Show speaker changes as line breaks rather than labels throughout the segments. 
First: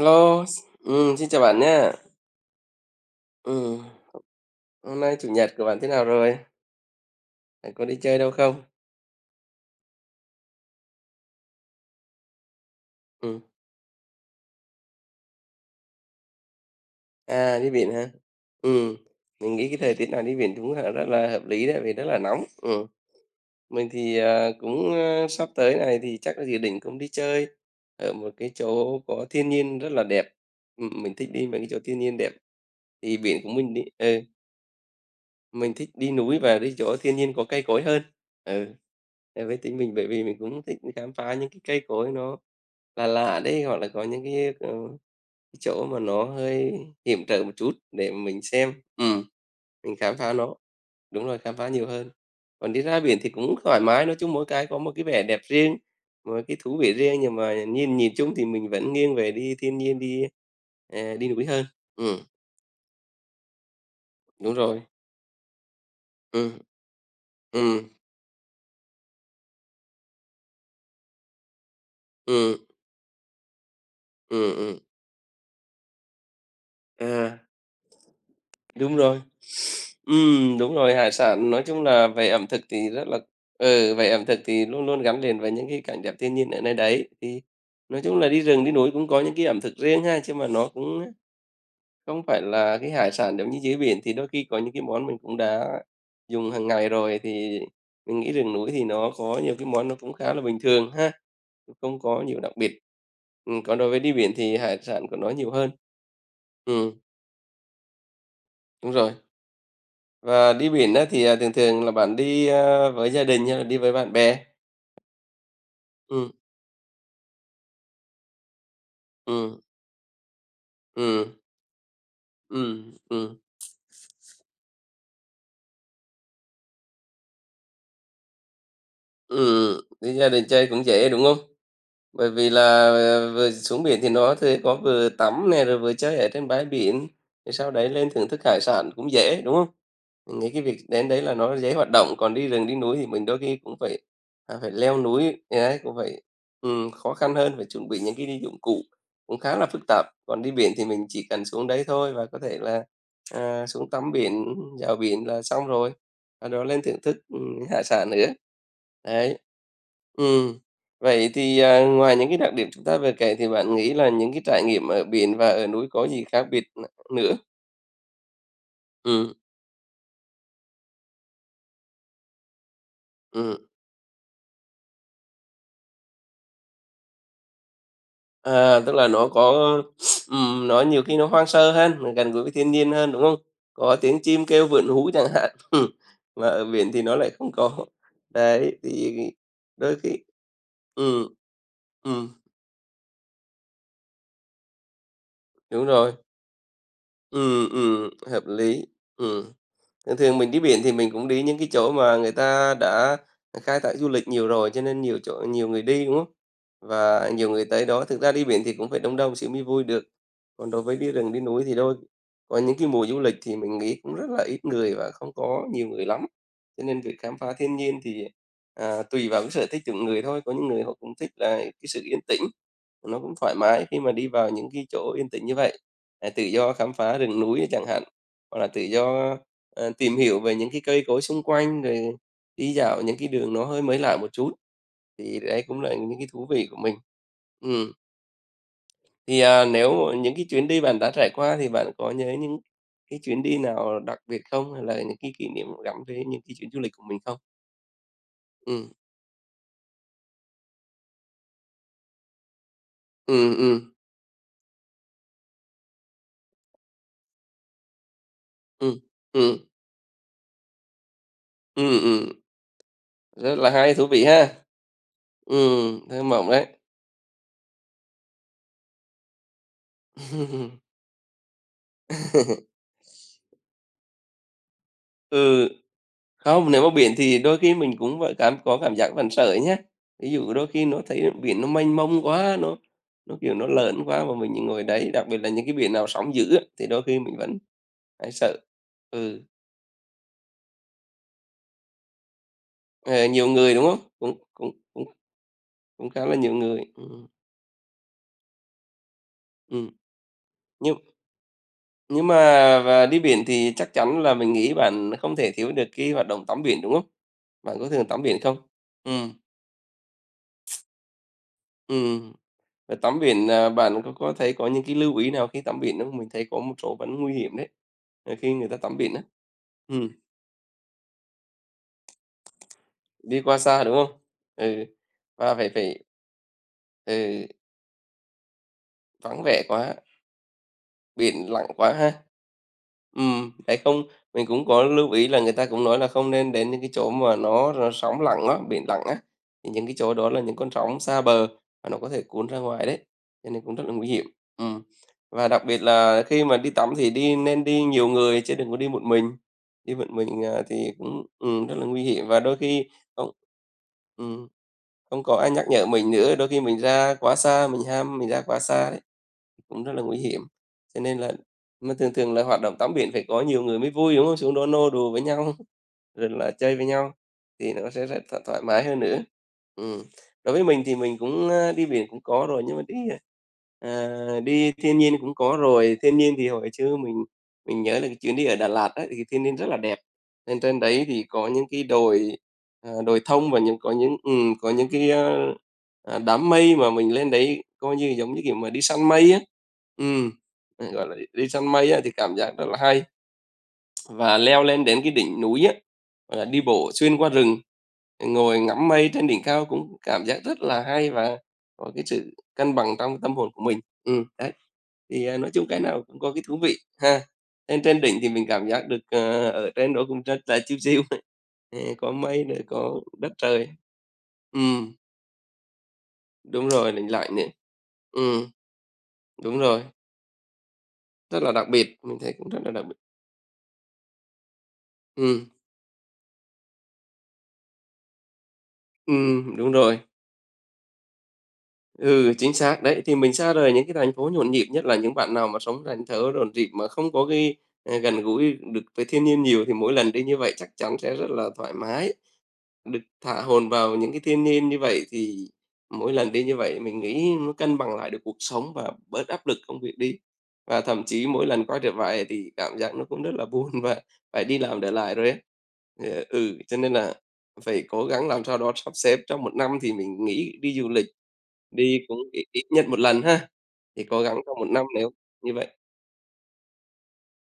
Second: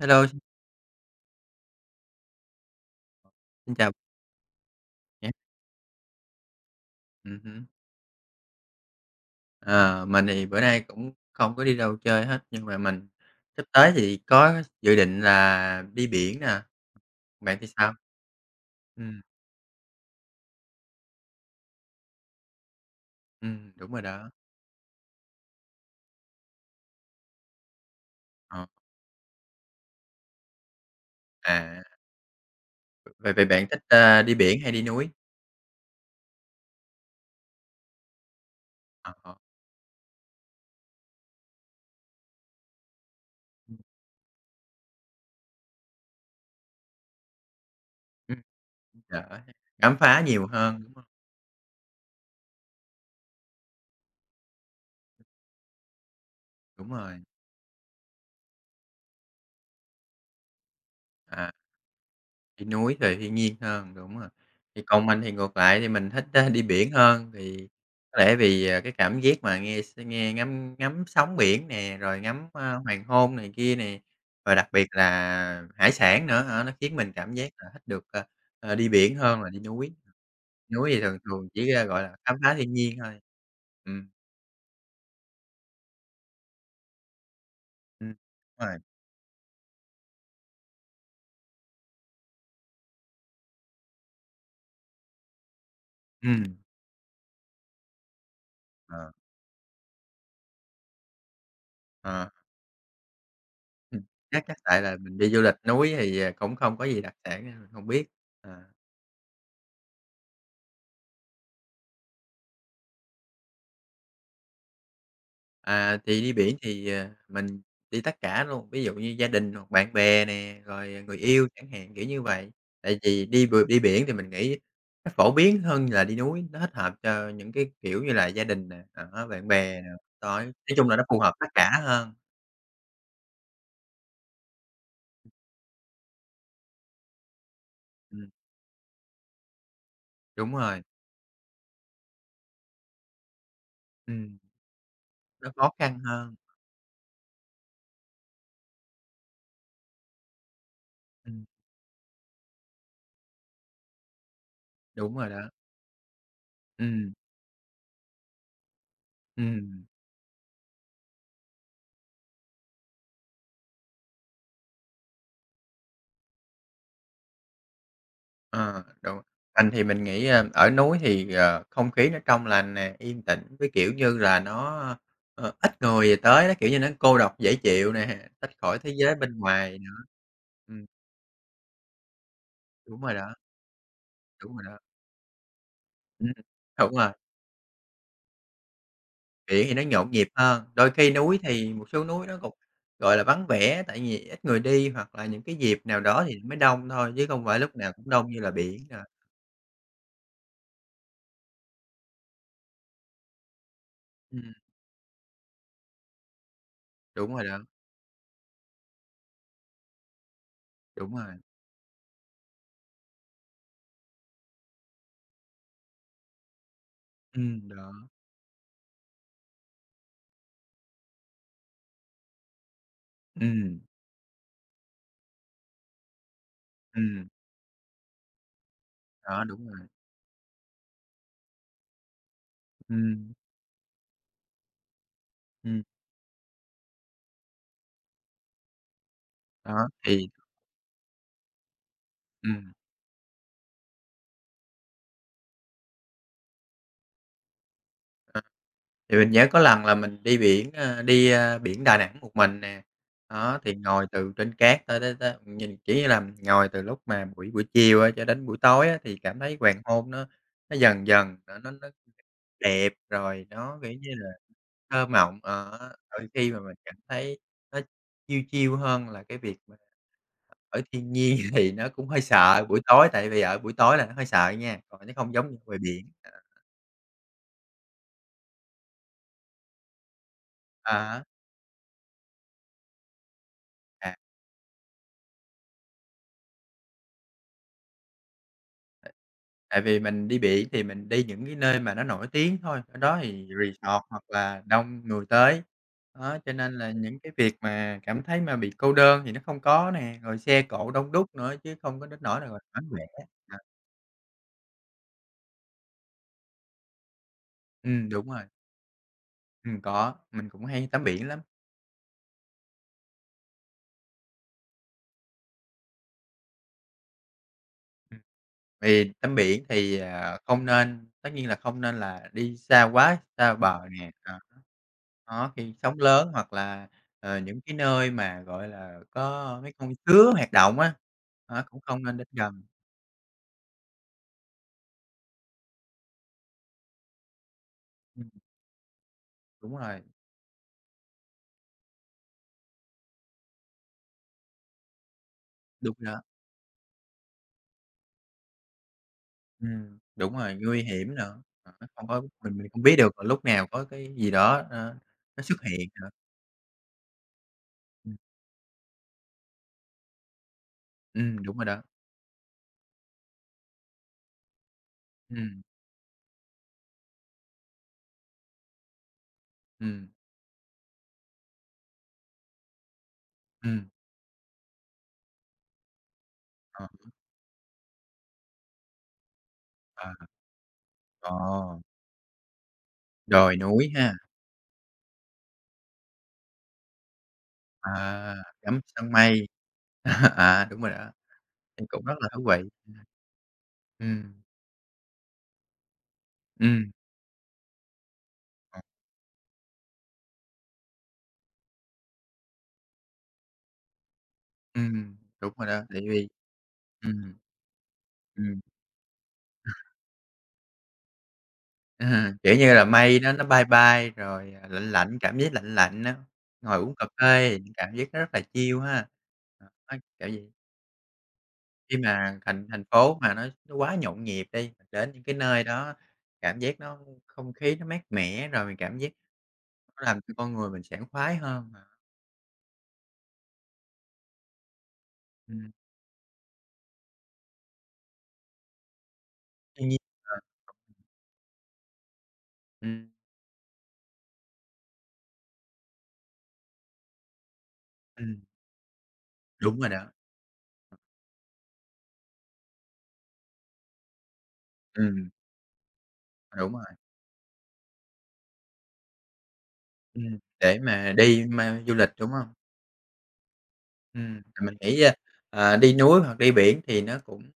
Hello, xin
xin chào bạn nhé.
xin
Ừm,
chào bạn
hôm nay Chủ
nhé.
nhật của bạn thế nào rồi?
Hứm.
Bạn có đi chơi đâu không?
Ờ, mình thì bữa nay cũng không có đi đâu chơi hết, nhưng mà mình
Ừm,
sắp tới thì có dự định là đi biển nè. Bạn thì
đi
sao?
biển hả? Ừm,
Ừm,
mình nghĩ cái thời tiết này đi biển cũng là rất là hợp lý đấy, vì rất là nóng. Mình
Đúng rồi
thì,
đó.
cũng, sắp tới này thì chắc là dự định cũng đi chơi ở một cái
Ờ,
chỗ có thiên nhiên rất là đẹp. Mình thích đi mấy cái chỗ
à,
thiên nhiên đẹp, thì
vậy
biển
vậy
của
bạn
mình
thích,
đi ừ.
đi biển hay đi núi?
Mình thích đi núi và đi chỗ thiên nhiên có cây cối hơn. Ừ,
Ờ,
với tính mình bởi vì mình cũng thích khám phá những cái cây cối nó lạ lạ đấy,
ừm,
hoặc là có những cái, cái chỗ mà nó hơi hiểm trở một chút để mà mình xem,
Đỡ
mình
khám
khám
phá
phá
nhiều
nó.
hơn, đúng hông?
Đúng rồi, khám phá nhiều hơn. Còn đi ra biển thì cũng thoải mái, nói chung mỗi cái có một cái vẻ đẹp riêng, một cái thú
Đúng
vị
rồi,
riêng, nhưng mà nhìn nhìn chung thì mình vẫn nghiêng về đi thiên nhiên, đi núi
à.
hơn. Ừm,
Đi núi thì thiên nhiên hơn, đúng rồi.
đúng
Thì
rồi.
còn mình thì ngược lại thì mình thích,
Ừ,
đi biển hơn, thì
ừ,
có lẽ vì, cái cảm giác mà nghe ngắm ngắm sóng biển nè, rồi ngắm,
ừ,
hoàng hôn này kia nè, và
ừ,
đặc biệt là hải sản nữa hả, nó khiến mình cảm
à.
giác là thích được, đi
Đúng
biển
rồi.
hơn là đi núi.
Đúng
Núi
rồi,
thì
hải
thường thường
sản nói
chỉ,
chung
gọi
là
là,
về
khám
ẩm
phá
thực
thiên
thì
nhiên
rất
thôi.
là ừ,
Ừm,
về ẩm thực thì luôn luôn gắn liền với những cái cảnh đẹp thiên nhiên ở nơi đấy. Thì nói
ừm,
chung là đi rừng,
Đúng
đi
rồi.
núi cũng có những cái ẩm thực riêng ha, chứ mà nó cũng không phải là cái hải sản giống như dưới biển, thì đôi khi có những cái món mình cũng đã dùng
ừm,
hàng ngày rồi, thì mình nghĩ rừng núi thì
ờ,
nó có nhiều cái món nó cũng khá là bình thường ha, cũng không có
ờ,
nhiều đặc biệt. Còn đối với
ừm,
đi biển
chắc chắc
thì hải
tại là
sản của
mình
nó
đi du
nhiều
lịch
hơn.
núi thì, cũng không có
Ừm,
gì đặc sản nên mình hông biết. Ờ.
đúng rồi. Và đi biển á thì, thường thường là bạn đi, với gia đình hay là đi với bạn bè?
À, thì đi
Ừm,
biển thì, mình đi tất cả luôn, ví dụ như gia đình
ừm,
hoặc bạn bè nè, rồi người
ừm,
yêu chẳng hạn, kiểu như vậy.
ừm,
Tại vì
ừm,
đi biển thì mình nghĩ nó phổ biến hơn là đi núi, nó thích hợp cho những cái, kiểu như là, gia đình nè, đó, bạn bè nè,
đi gia
tối
đình
nói
chơi cũng
chung là nó
dễ,
phù
đúng
hợp
không?
tất cả hơn.
Bởi vì là, vừa xuống biển thì nó thì có vừa tắm nè, rồi vừa chơi ở trên bãi biển, rồi sau đấy lên
Ừm,
thưởng thức hải sản cũng dễ, đúng không? Mình nghĩ
Đúng
cái việc
rồi,
đến đấy là nó dễ hoạt động, còn đi rừng, đi núi thì mình đôi khi cũng phải,
ừm,
leo núi,
nó khó
đấy, cũng
khăn
phải,
hơn,
khó khăn hơn, phải chuẩn bị những cái dụng cụ cũng khá là phức tạp. Còn đi biển thì mình chỉ
ừm,
cần xuống đấy thôi và có thể là, xuống tắm biển, dạo
đúng
biển
rồi đó,
là xong rồi, sau đó lên thưởng
ừm,
thức, hải sản nữa. Đấy.
ừm.
Ừ. Vậy thì, ngoài những cái đặc điểm chúng ta vừa kể thì bạn nghĩ là những cái trải nghiệm ở biển và ở núi có gì khác biệt nữa?
Ờ, đúng.
Ừm,
Mình thì mình nghĩ, ở núi thì, không khí nó trong lành nè, yên tĩnh
ừm,
với, kiểu như là, nó, ít người về tới đó, kiểu như, nó cô độc dễ chịu nè, tách khỏi thế
tức là
giới
nó
bên
có,
ngoài nữa.
nó
Ừm,
nhiều khi nó hoang sơ hơn, nó gần gũi với thiên nhiên
Đúng
hơn,
rồi
đúng
đó,
không? Có tiếng chim
đúng rồi
kêu
đó.
vượn hú chẳng hạn,
Ừm,
mà ở
Đúng
biển thì
rồi,
nó lại không có. Đấy, thì
biển thì nó
đôi
nhộn
khi,
nhịp hơn, đôi khi
ừm,
núi thì một số núi
ừm,
nó cũng, gọi là, vắng vẻ tại vì ít người đi hoặc là những cái dịp
đúng
nào
rồi,
đó thì mới đông thôi chứ không phải lúc nào cũng đông như
hợp
là biển
lý,
rồi.
ừm. Thường thường mình đi biển thì mình cũng đi những cái chỗ mà người ta đã khai thác du lịch nhiều
Ừm,
rồi, cho nên nhiều chỗ nhiều người đi, đúng không? Và
Đúng rồi
nhiều
đó,
người tới đó, thực ra đi biển thì cũng phải đông đông xíu mới vui được. Còn đối với đi
đúng
rừng,
rồi.
đi núi thì có những cái mùa du lịch thì mình nghĩ cũng rất là ít người và không có nhiều người lắm. Cho nên việc khám phá thiên
Đó.
nhiên thì, tùy vào cái sở thích từng người thôi, có những người họ cũng thích là cái sự yên tĩnh, nó cũng thoải
ừm,
mái khi mà đi vào những cái chỗ yên tĩnh như vậy, tự do khám phá
ừm,
rừng núi chẳng hạn. Hoặc là tự do,
Đó, đúng rồi.
tìm hiểu về những cái cây cối xung quanh, rồi đi dạo những cái
Ừm,
đường nó hơi mới lạ một chút, thì đấy cũng
ừm,
là những cái thú vị của mình. Ừm, thì,
đó,
nếu mà
thì
những cái chuyến đi bạn đã trải qua thì bạn có nhớ những
ừm.
cái chuyến đi nào đặc biệt không? Hay là những cái kỷ niệm gắn với những cái chuyến du lịch của mình không?
À,
Ừ,
thì mình nhớ có lần là mình đi biển, biển Đà Nẵng một mình nè.
ừ,
Đó,
ừ,
thì ngồi từ trên cát tới tới tới nhìn, chỉ như là, ngồi từ lúc mà buổi buổi chiều á cho đến buổi tối á,
ừ,
thì cảm thấy
ừm,
hoàng hôn nó dần dần nó
ừm, ừm,
đẹp, rồi
rất là
nó, kiểu
hay, thú
như
vị
là,
ha!
thơ mộng.
Thơ
Đôi
mộng
khi mà
đấy.
mình cảm thấy nó chiêu chill hơn là cái việc mà ở thiên nhiên thì nó cũng hơi sợ buổi tối, tại vì ở buổi tối là nó hơi sợ nha, còn nó không giống như
Ừ.
ngoài biển.
Không, nếu mà biển thì đôi khi mình cũng phải có cảm giác vẫn sợ nhá. Ví dụ đôi khi
Ờ,
nó thấy
à
biển nó mênh mông quá, nó, kiểu, nó lớn quá mà mình ngồi đấy, đặc biệt là những cái biển nào sóng dữ á, thì đôi khi mình vẫn hay sợ. Ừ,
Tại vì mình đi biển thì mình đi những cái nơi mà nó nổi tiếng thôi, ở đó
ờ, nhiều
thì
người, đúng không?
resort hoặc
Cũng
là
cũng
đông
cũng
người tới.
cũng khá là
Đó, cho
nhiều
nên
người.
là những cái việc mà cảm thấy mà bị cô đơn thì nó không có
Ừm.
nè, rồi xe cộ
Nhưng
đông đúc nữa chứ không có đến
nhưng mà
nỗi là, gọi là, vắng vẻ.
và đi biển
À,
thì chắc chắn là mình nghĩ bạn không thể thiếu được cái hoạt động tắm biển, đúng không? Bạn có thường tắm
Đúng
biển
rồi.
không? Ừ,
Có, mình cũng hay tắm biển lắm.
ừ. Và tắm biển, bạn có thấy có những cái lưu ý nào khi tắm biển không? Mình thấy có một số vẫn nguy hiểm đấy,
Ừm.
khi người ta tắm
Vì
biển á.
tắm biển thì,
Ừm,
không nên tất nhiên là không nên là đi xa quá,
đi
xa
qua
bờ
xa, đúng
nè.
không? Ừ,
Đó,
và phải
khi sóng
phải,
lớn hoặc là,
ừ,
những cái nơi mà, gọi là,
vắng
có
vẻ
mấy con
quá.
sứa hoạt động á,
Biển
đó,
lặng
cũng
quá
không nên
ha.
đến gần.
Đấy, không mình cũng có lưu ý là người ta cũng nói là không nên đến những cái chỗ mà nó sóng
Ừm,
lặng á, biển lặng á, thì
Đúng
những cái
rồi,
chỗ đó là những con sóng xa bờ và nó có thể cuốn ra ngoài đấy, cho nên cũng rất là nguy hiểm. Ừm, và đặc biệt
đúng đó.
là khi mà đi tắm thì nên đi nhiều người chứ đừng có đi một
Đúng
mình,
rồi, nguy
thì
hiểm
cũng,
nữa, đó,
rất là nguy
không có
hiểm và
mình
đôi
mình không
khi
biết được là
không
lúc nào có cái gì
ừm,
đó,
không có
nó
ai
xuất
nhắc nhở
hiện nữa.
mình nữa, đôi khi mình ra quá xa, mình
Ừm,
ham mình ra quá xa đấy. Cũng rất là nguy hiểm. Cho nên là
Đúng rồi đó.
mà thường thường là hoạt động tắm biển phải có nhiều người mới vui, đúng không? Xuống đó nô đùa với nhau,
ừm,
rồi là chơi với nhau thì nó sẽ rất thoải mái hơn nữa. Ừm,
ừm,
đối với mình thì mình cũng, đi biển cũng có rồi, nhưng mà đi,
ừm,
ờ, đi thiên nhiên cũng có rồi. Thiên nhiên thì hồi
ờ,
xưa mình nhớ là cái chuyến đi ở Đà Lạt á, thì thiên nhiên rất là đẹp.
ờ,
Nên trên đấy thì
ờ,
có những cái đồi thông
Đồi
và những
núi
có
ha.
những có những cái, đám mây mà mình lên đấy
à,
coi như, giống như kiểu, mà
Ngắm
đi săn
săn
mây á.
mây.
Ừm,
Đúng rồi
gọi
đó,
là, đi săn
thì
mây á
cũng
thì
rất là
cảm
thú
giác
vị.
rất là hay. Và
Ừm,
leo lên đến cái đỉnh núi á, và đi bộ
ừm,
xuyên qua rừng, ngồi
ờ,
ngắm mây trên đỉnh cao cũng cảm giác rất là hay và có cái sự cân bằng trong tâm hồn của mình. Đấy.
ừ,
Thì, nói
Đúng
chung
rồi
cái
đó, tại
nào cũng
vì.
có cái thú vị ha.
Ừm,
Trên trên đỉnh thì mình
ừm,
cảm giác được, ở trên đó cũng rất là chiêu chill, có mây
Kiểu
nữa,
như là,
có
mây
đất
nó bay
trời.
bay rồi, lạnh
Ừm,
lạnh, cảm giác lạnh lạnh á,
đúng
ngồi
rồi,
uống cà
lành lạnh nữa.
phê thì cảm giác nó rất là
Ừm,
chill ha.
đúng rồi,
Kiểu vậy,
rất là đặc
khi
biệt, mình thấy
mà
cũng rất
thành
là
thành
đặc biệt.
phố mà nó quá nhộn nhịp đi, mình đến những cái
Ừm,
nơi đó cảm giác nó không khí nó mát mẻ, rồi mình cảm giác
đúng rồi.
nó làm cho con người mình sảng khoái hơn mà.
Ừ, chính xác, đấy, thì mình xa rời những cái thành phố nhộn nhịp, nhất là những bạn nào mà
Ừm,
sống thành thớ rộn rịp mà không có cái, gần gũi được với thiên nhiên nhiều thì
Tuy
mỗi
nhiên
lần đi
là
như vậy chắc chắn sẽ rất là thoải mái. Được
ừm,
thả hồn vào những cái thiên nhiên như vậy thì mỗi lần đi như vậy mình nghĩ nó cân bằng lại được cuộc
ừm,
sống và bớt áp lực
đúng
công
rồi
việc
đó.
đi. Và thậm chí mỗi lần quay trở về thì cảm giác nó cũng rất là buồn và phải đi làm để lại
ừm,
rồi ấy. Ừ,
Đúng
cho
rồi.
nên là phải cố gắng làm sao đó sắp xếp trong một năm thì mình nghĩ đi
Để
du lịch,
mà đi ma du
đi
lịch,
cũng
đúng
ít
hông?
ít nhất một lần ha. Thì cố gắng trong một
Mình
năm
nghĩ,
nếu như vậy.
đi núi hoặc đi biển thì nó cũng,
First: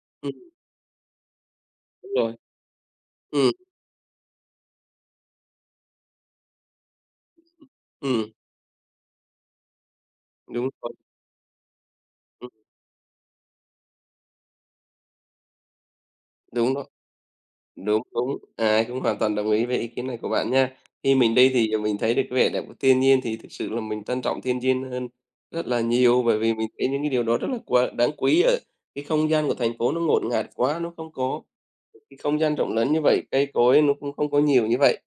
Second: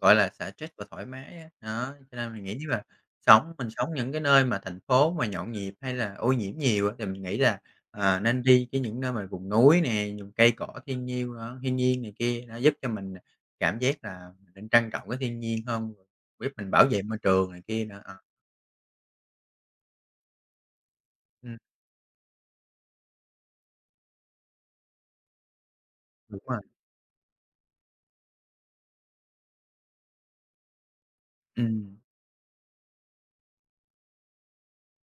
gọi là,
Ừm,
xả stress và thoải mái á, đó,
đúng
cho nên
rồi.
mình nghĩ nếu mà
Ừm,
mình sống những cái nơi mà thành phố mà nhộn nhịp hay là ô nhiễm nhiều á, thì mình nghĩ là,
ừm,
nên đi cái những nơi mà vùng núi nè, vùng cây cỏ
đúng rồi.
thiên nhiêu đó thiên nhiên này kia,
Ừm,
nó giúp cho mình cảm giác là mình nên trân trọng cái thiên nhiên hơn, giúp mình
đúng
bảo
rồi.
vệ môi trường này kia nữa,
Đúng,
ờ,
đúng, ai cũng hoàn toàn đồng ý về ý kiến này của bạn nha. Khi mình đi
ừm,
thì, mình thấy được cái vẻ đẹp của thiên nhiên thì thực sự là mình trân trọng thiên nhiên hơn rất là nhiều, bởi
Đúng
vì
rồi.
mình thấy những cái điều đó rất là quá đáng quý ở cái không gian của thành phố nó ngột ngạt quá, nó không có
ừm,
cái không gian rộng lớn như vậy, cây cối nó cũng không có nhiều như vậy.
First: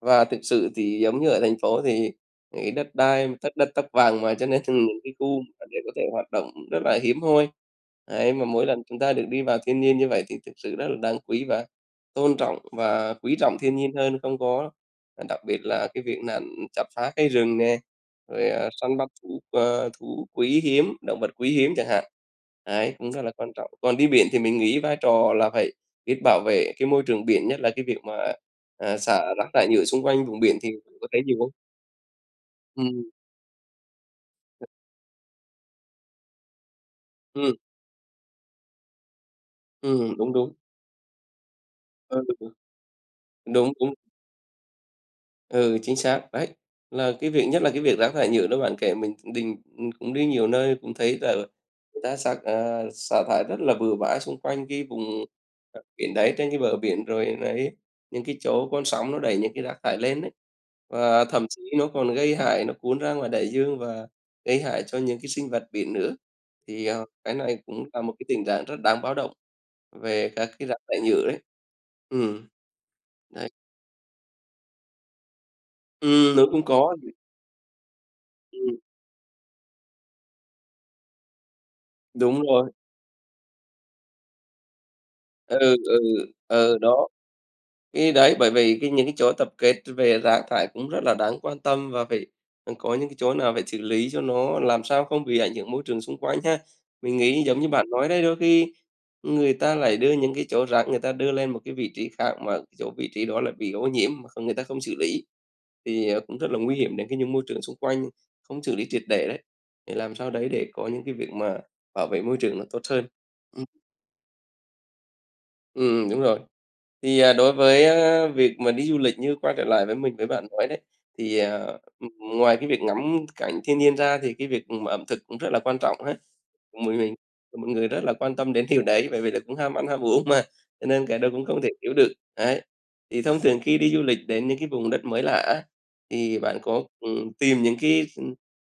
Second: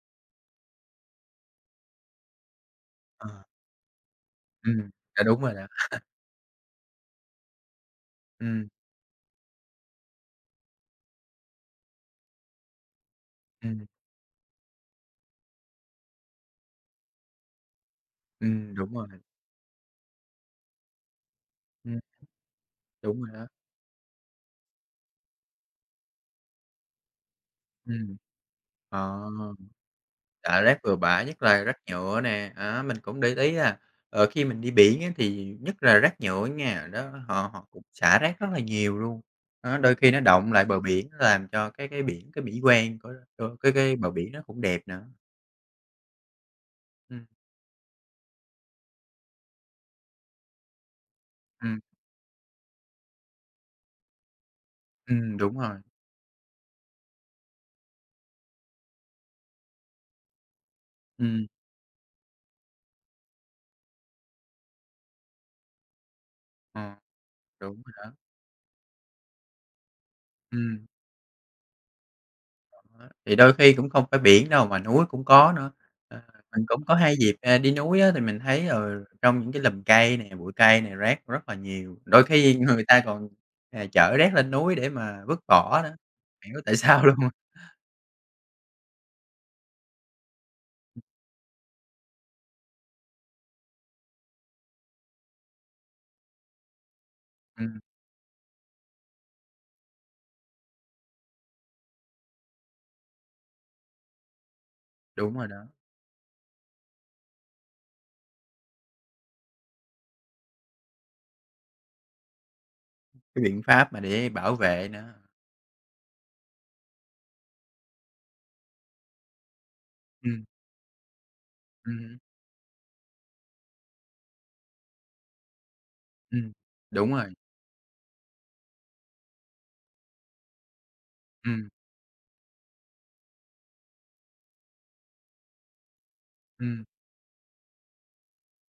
Và thực sự thì giống như ở thành phố thì cái đất
ờ,
đai tất đất tấp vàng mà, cho nên
ừm,
những cái
dạ, đúng
khu
rồi đó.
mà để có thể hoạt động rất là hiếm hoi. Đấy, mà mỗi
ừm,
lần chúng ta được đi vào thiên nhiên như vậy thì thực sự rất là đáng quý và tôn trọng và quý trọng thiên
ừm,
nhiên hơn, không có đặc biệt là cái việc là chặt phá cây rừng nè, rồi,
Đúng
săn
rồi.
bắt thú, thú quý hiếm, động vật quý hiếm chẳng
ừm,
hạn. Đấy, cũng
Đúng
rất là
rồi đó,
quan trọng. Còn đi biển thì mình nghĩ vai trò là phải biết bảo vệ cái môi trường biển, nhất là cái việc
ừm,
mà,
ờ.
xả rác thải nhựa xung quanh vùng biển
Dạ,
thì
rác
bạn
bừa
có thấy
bãi,
nhiều
nhất
không?
là rác nhựa nè, á, mình
Ừm,
cũng để ý là, khi mình đi biển á thì nhất là rác nhựa nha, đó, họ
ừm,
họ cũng xả rác rất là nhiều luôn. Đó, đôi khi nó
đúng,
đọng
đúng.
lại bờ biển nó làm cho cái
Ờ,
biển cái mỹ quan của cái
đúng, đúng.
cái bờ biển nó cũng đẹp nữa.
Ừ, chính xác. Đấy, là
Ừm,
cái việc nhất là cái việc rác thải nhựa đó bạn kể mình đình cũng đi nhiều nơi cũng thấy là
ừm,
người ta xạc xả thải rất là bừa bãi xung quanh cái vùng,
Đúng rồi.
biển đấy, trên cái bờ biển rồi đấy, những cái chỗ con sóng nó đẩy những cái rác thải lên đấy. Và
ừm,
thậm chí nó còn gây hại, nó cuốn ra ngoài đại dương và gây hại cho những cái sinh vật biển nữa. Thì,
ờ,
cái này
Đúng
cũng
rồi
là
đó,
một cái tình trạng rất đáng báo động về các cái rác
ừm.
thải nhựa đấy. Ừ,
Đó, thì
đấy.
đôi khi cũng không phải biển đâu mà núi cũng có nữa. Ờ,
Ừ nó cũng
mình cũng có
có.
hai dịp, đi núi á, thì mình thấy,
Ừm,
trong những cái lùm cây này bụi cây này rác rất là nhiều. Đôi
đúng
khi
rồi.
người ta còn, chở rác lên núi để mà vứt
Ừ,
bỏ đó hông
ừ,
hiểu tại
ừ,
sao
đó.
luôn.
Cái đấy, bởi vì cái những cái chỗ tập kết về rác thải cũng rất là đáng quan tâm và phải có những cái chỗ nào phải xử lý cho nó làm sao không bị ảnh hưởng môi trường xung quanh ha. Mình nghĩ giống như
Ừm,
bạn nói đấy, đôi khi người ta lại đưa những cái chỗ rác người ta đưa lên một cái vị trí khác mà cái chỗ vị trí đó lại bị ô nhiễm mà không người ta không xử lý,
Đúng rồi đó,
thì, cũng rất là nguy hiểm đến cái những môi trường xung quanh, không xử lý triệt để đấy, để làm sao đấy để có những cái việc mà bảo vệ môi trường nó tốt hơn.
cái biện
Ừm,
pháp mà để bảo vệ nữa.
đúng rồi. Thì, đối với, việc mà đi du lịch như quay trở lại với mình với
Ừm,
bạn nói đấy, thì,
ừm,
ngoài cái việc ngắm cảnh thiên nhiên ra thì cái việc mà ẩm thực cũng rất là quan trọng ha.
ừm,
Mình
Đúng
mình
rồi,
mọi người rất là quan tâm đến điều đấy, bởi vì là cũng ham ăn ham uống mà, cho nên cái đó cũng không
ừm,
thể thiếu được. Đấy, thì thông thường khi đi du lịch đến những cái vùng đất mới lạ á, thì bạn
ừm.
có, tìm những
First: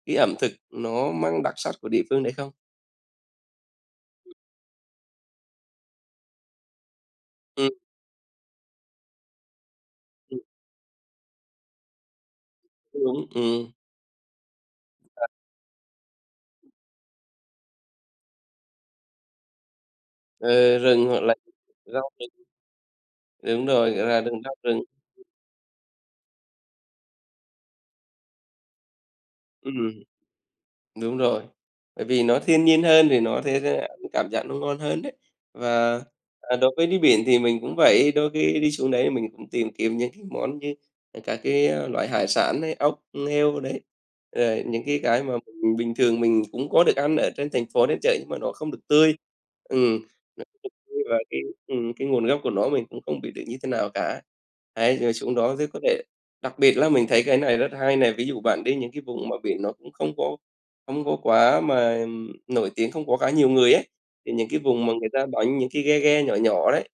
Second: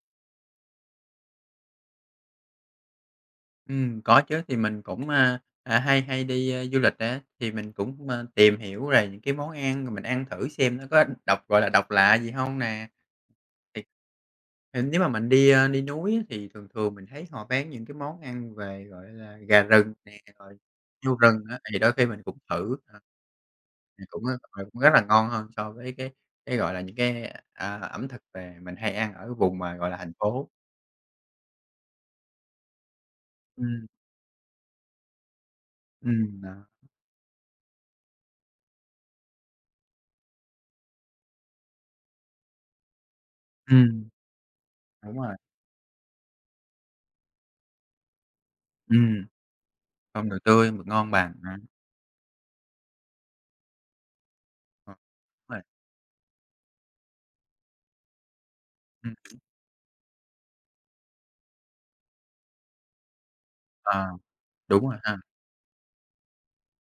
cái ẩm thực nó mang đặc sắc của địa phương đấy không?
Có chứ, thì mình cũng, hay hay đi, du lịch á, thì
Ừm,
mình cũng, tìm hiểu rồi những cái món ăn rồi mình ăn
ừm,
thử xem nó có độc, gọi là, độc lạ gì không nè.
đúng,
Thì thì nếu mà mình đi núi á, thì thường thường mình thấy họ bán những cái món ăn về, gọi là, gà rừng nè, rồi
ờ, rừng
heo
hoặc là
rừng á, thì đôi khi
rau
mình cũng thử,
rừng đúng rồi,
thì
gọi là
cũng,
rừng rau
cũng
rừng.
rất là ngon hơn so với cái, gọi là, những cái, ẩm thực về mình hay ăn ở vùng mà, gọi là,
Ừm.
thành phố.
Đúng rồi, bởi vì nó thiên nhiên hơn thì nó thế ra
Ừm,
ăn cảm giác nó ngon hơn đấy. Và,
Đó.
đối với đi biển thì mình cũng vậy, đôi khi đi xuống đấy mình cũng tìm kiếm những cái món như các cái, loại hải sản ấy, ốc, heo đấy,
ừm,
rồi những
Đúng
cái mà
rồi,
mình bình thường cũng có được ăn ở trên thành phố, trên chợ nhưng mà nó không được tươi.
ừm.
Ừm,
Không đồ
nó không được
tươi, mực
tươi
ngon
và
bằng hả?
cái nguồn gốc của nó mình cũng không biết được như thế nào cả.
Ờ,
Đấy, rồi xuống
đúng
đó
rồi.
thì có thể đặc biệt là mình thấy cái này rất hay này, ví dụ bạn đi những cái
ừm,
vùng mà biển nó cũng không có không có quá mà, nổi tiếng, không có quá nhiều người ấy,
ờ,
thì những cái vùng
Đúng
mà
rồi
người
ha.
ta đánh những cái ghe ghe nhỏ nhỏ đấy,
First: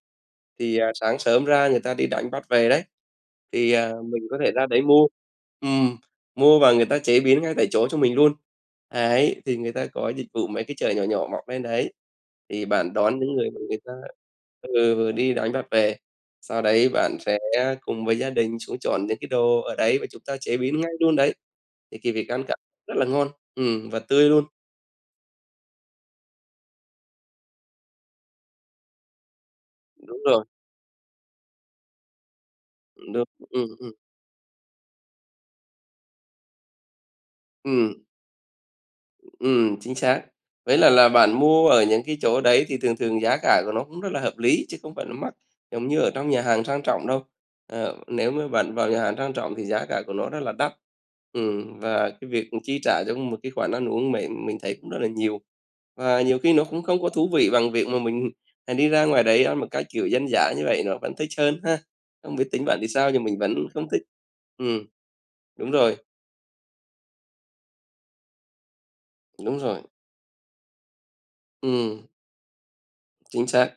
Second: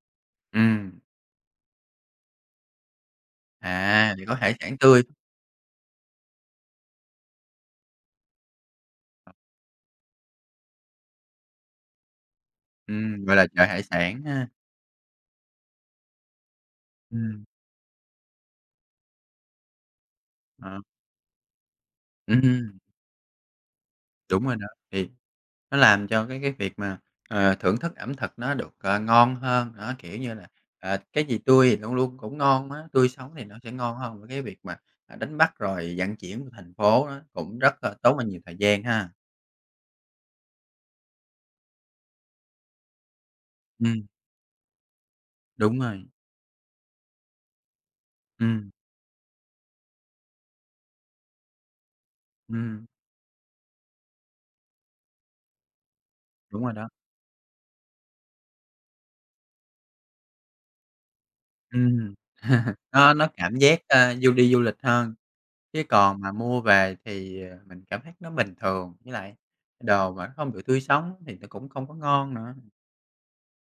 thì,
Ừm,
sáng sớm ra người ta đi đánh bắt về đấy. Thì,
thì
mình
có
có thể
hải
ra
sản
đấy
tươi.
mua. Ừm, mua và người ta chế biến ngay tại chỗ cho mình luôn. Ấy, thì người ta có dịch vụ mấy cái chợ nhỏ nhỏ mọc lên đấy, thì bạn đón những
Gọi là
người mà
chợ
người
hải
ta
sản ha.
ừ, vừa đi đánh bắt về, sau đấy bạn sẽ
Ừm,
cùng với gia đình xuống chọn những cái đồ ở đấy và chúng ta chế
ờ,
biến ngay luôn đấy. Thì cái việc ăn cảm
ừm,
rất là ngon, và tươi luôn.
Đúng rồi đó, thì nó làm cho cái việc mà, thưởng thức ẩm thực nó được, ngon hơn, đó, kiểu
Đúng
như
rồi,
là, cái gì tươi thì luôn luôn cũng ngon á, tươi
được
sống thì nó
ừm,
sẽ
ừm,
ngon hơn với cái việc mà, đánh bắt rồi vận chuyển của thành phố á, cũng rất là
ừm.
tốn bao nhiêu thời gian ha.
Chính xác. Vậy là bạn mua ở những cái chỗ đấy thì thường thường giá cả của nó cũng
Ừm,
rất là hợp lý chứ không phải là mắc
Đúng
giống như
rồi.
ở trong nhà hàng sang trọng đâu. Ờ, nếu mà
ừm,
bạn vào nhà hàng sang trọng thì giá cả của nó rất là đắt. Và cái việc chi
ừm,
trả cho một cái khoản ăn uống mình thấy cũng rất là nhiều. Và nhiều khi
Đúng
nó
rồi
cũng
đó.
không có thú vị bằng việc mà mình, đi ra ngoài đấy ăn một cái kiểu dân dã như vậy nó vẫn thích hơn ha.
Ừm.
Không biết tính bạn thì sao
Nó
nhưng
nó
mình
cảm
vẫn
giác,
không thích.
đi du lịch
Ừm,
hơn,
đúng
chứ
rồi,
còn mà mua về thì, mình cảm thấy nó bình thường, với lại
đúng rồi.
đồ mà nó không được tươi sống thì nó cũng không có
Ừm.
ngon nữa.
Chính xác.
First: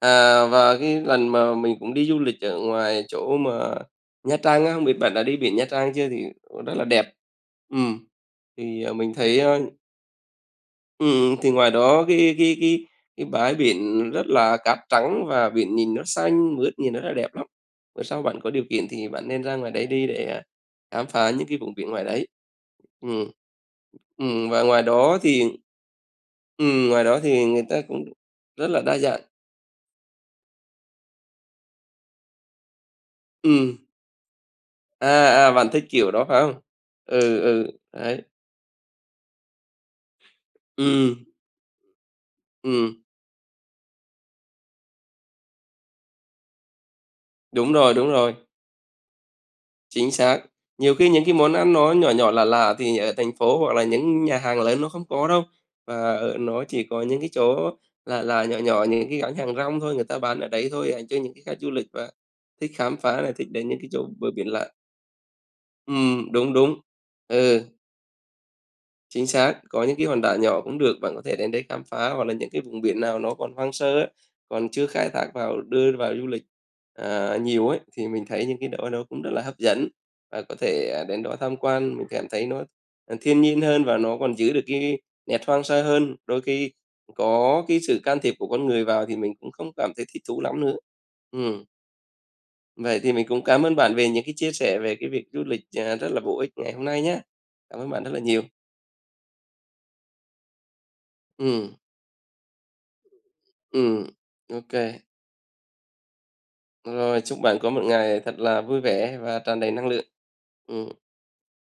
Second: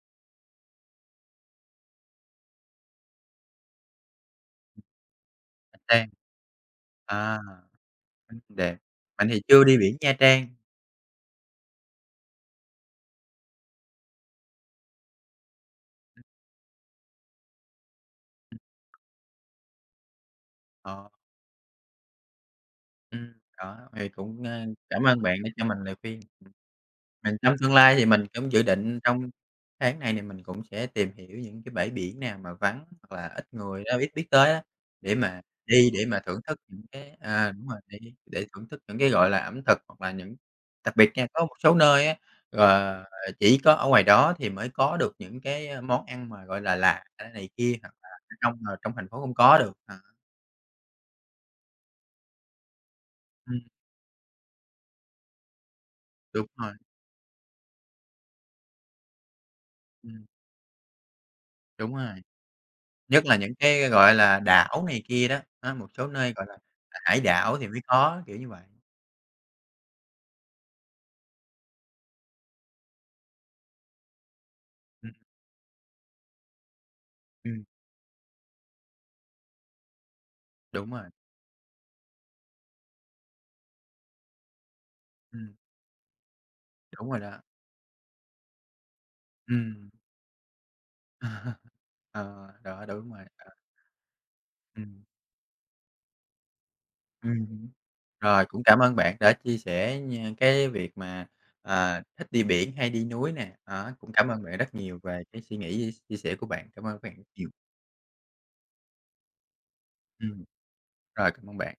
À, và cái lần mà mình cũng đi du lịch ở ngoài chỗ mà Nha Trang á, không biết bạn đã đi biển Nha
Nha
Trang
Trang
chưa? Thì rất là đẹp.
à.
Ừm,
Đẹp.
thì, mình
Bạn
thấy,
thì
ơ
chưa đi biển Nha Trang.
thì ngoài đó cái bãi biển rất là cát trắng và biển nhìn nó xanh mướt, nhìn nó rất là đẹp lắm. Bữa sau bạn có điều kiện thì bạn nên ra ngoài đấy đi để, khám
ờ,
phá những cái vùng biển ngoài đấy. Ừm.
ừm, Đó, thì cũng,
Và
cảm ơn bạn đã cho mình lời khuyên.
ngoài đó
Mình
thì
trong
người
tương
ta
lai
cũng
thì mình cũng dự
rất là đa
định
dạng.
trong tháng này thì mình cũng sẽ tìm hiểu những cái bãi biển nào mà vắng hoặc là ít
Ừm.
người á, ít biết tới á, để
À,
mà
à, bạn thích
đi để
kiểu
mà
đó
thưởng
phải
thức
không?
những cái
Ừ,
đúng
ừ,
rồi, để
đấy.
để thưởng thức những cái, gọi là, ẩm thực hoặc là những đặc biệt
Ừm,
nha, có một số nơi á,
ừm,
ờ, chỉ có ở ngoài đó thì mới có được những cái, món ăn mà, gọi là, lạ này kia, hoặc là
đúng rồi,
trong thành phố không có được.
chính xác. Nhiều khi những cái món ăn nó nhỏ nhỏ lạ lạ thì ở thành
Ừm,
phố hoặc là những nhà hàng lớn nó không có đâu, và ở
Đúng
nó
rồi.
chỉ có những cái chỗ là nhỏ nhỏ, những cái gánh hàng rong thôi, người ta
ừm,
bán ở đấy thôi, dành cho những cái khách du lịch
Đúng
và
rồi.
thích khám phá
Nhất
này,
là
thích
những
đến những
cái,
cái chỗ
gọi
bờ
là,
biển lạ.
đảo này kia đó, á, một số nơi, gọi
Đúng,
là,
đúng.
hải đảo
Ừ.
thì mới có, kiểu như vậy.
Chính xác, có những cái hòn đảo nhỏ cũng được, bạn có thể đến đấy khám phá hoặc là những cái vùng biển nào nó còn hoang sơ á, còn chưa khai
Ừm,
thác vào đưa vào du lịch,
ừm,
nhiều ấy, thì mình thấy những cái đó nó cũng rất là hấp dẫn. Và có
Đúng
thể,
rồi.
đến đó tham quan, mình cảm thấy nó, thiên nhiên hơn và nó còn giữ được cái nét
ừm,
hoang sơ hơn. Đôi khi
Đúng rồi đó,
có cái sự can thiệp của con người vào thì mình cũng không
ừm.
cảm thấy thích thú lắm nữa. Ừm,
Ờ, đó,
vậy thì
đúng rồi.
mình cũng cảm ơn bạn về những cái chia sẻ về
Ừm,
cái việc du lịch, rất là bổ ích ngày hôm nay nhé.
ừm
Cảm ơn bạn rất là nhiều.
Rồi, cũng cảm ơn bạn đã chia sẻ nha cái việc mà,
Ừm.
thích đi biển hay đi núi nè,
Ừ,
đó, cũng cảm ơn bạn
OK.
rất nhiều về cái suy nghĩ, chia sẻ của bạn. Cảm ơn
Rồi,
bạn
chúc
nhiều.
bạn có một ngày thật là vui vẻ và tràn đầy năng lượng.
Ừm,
Ừ.
Rồi, cảm ơn bạn.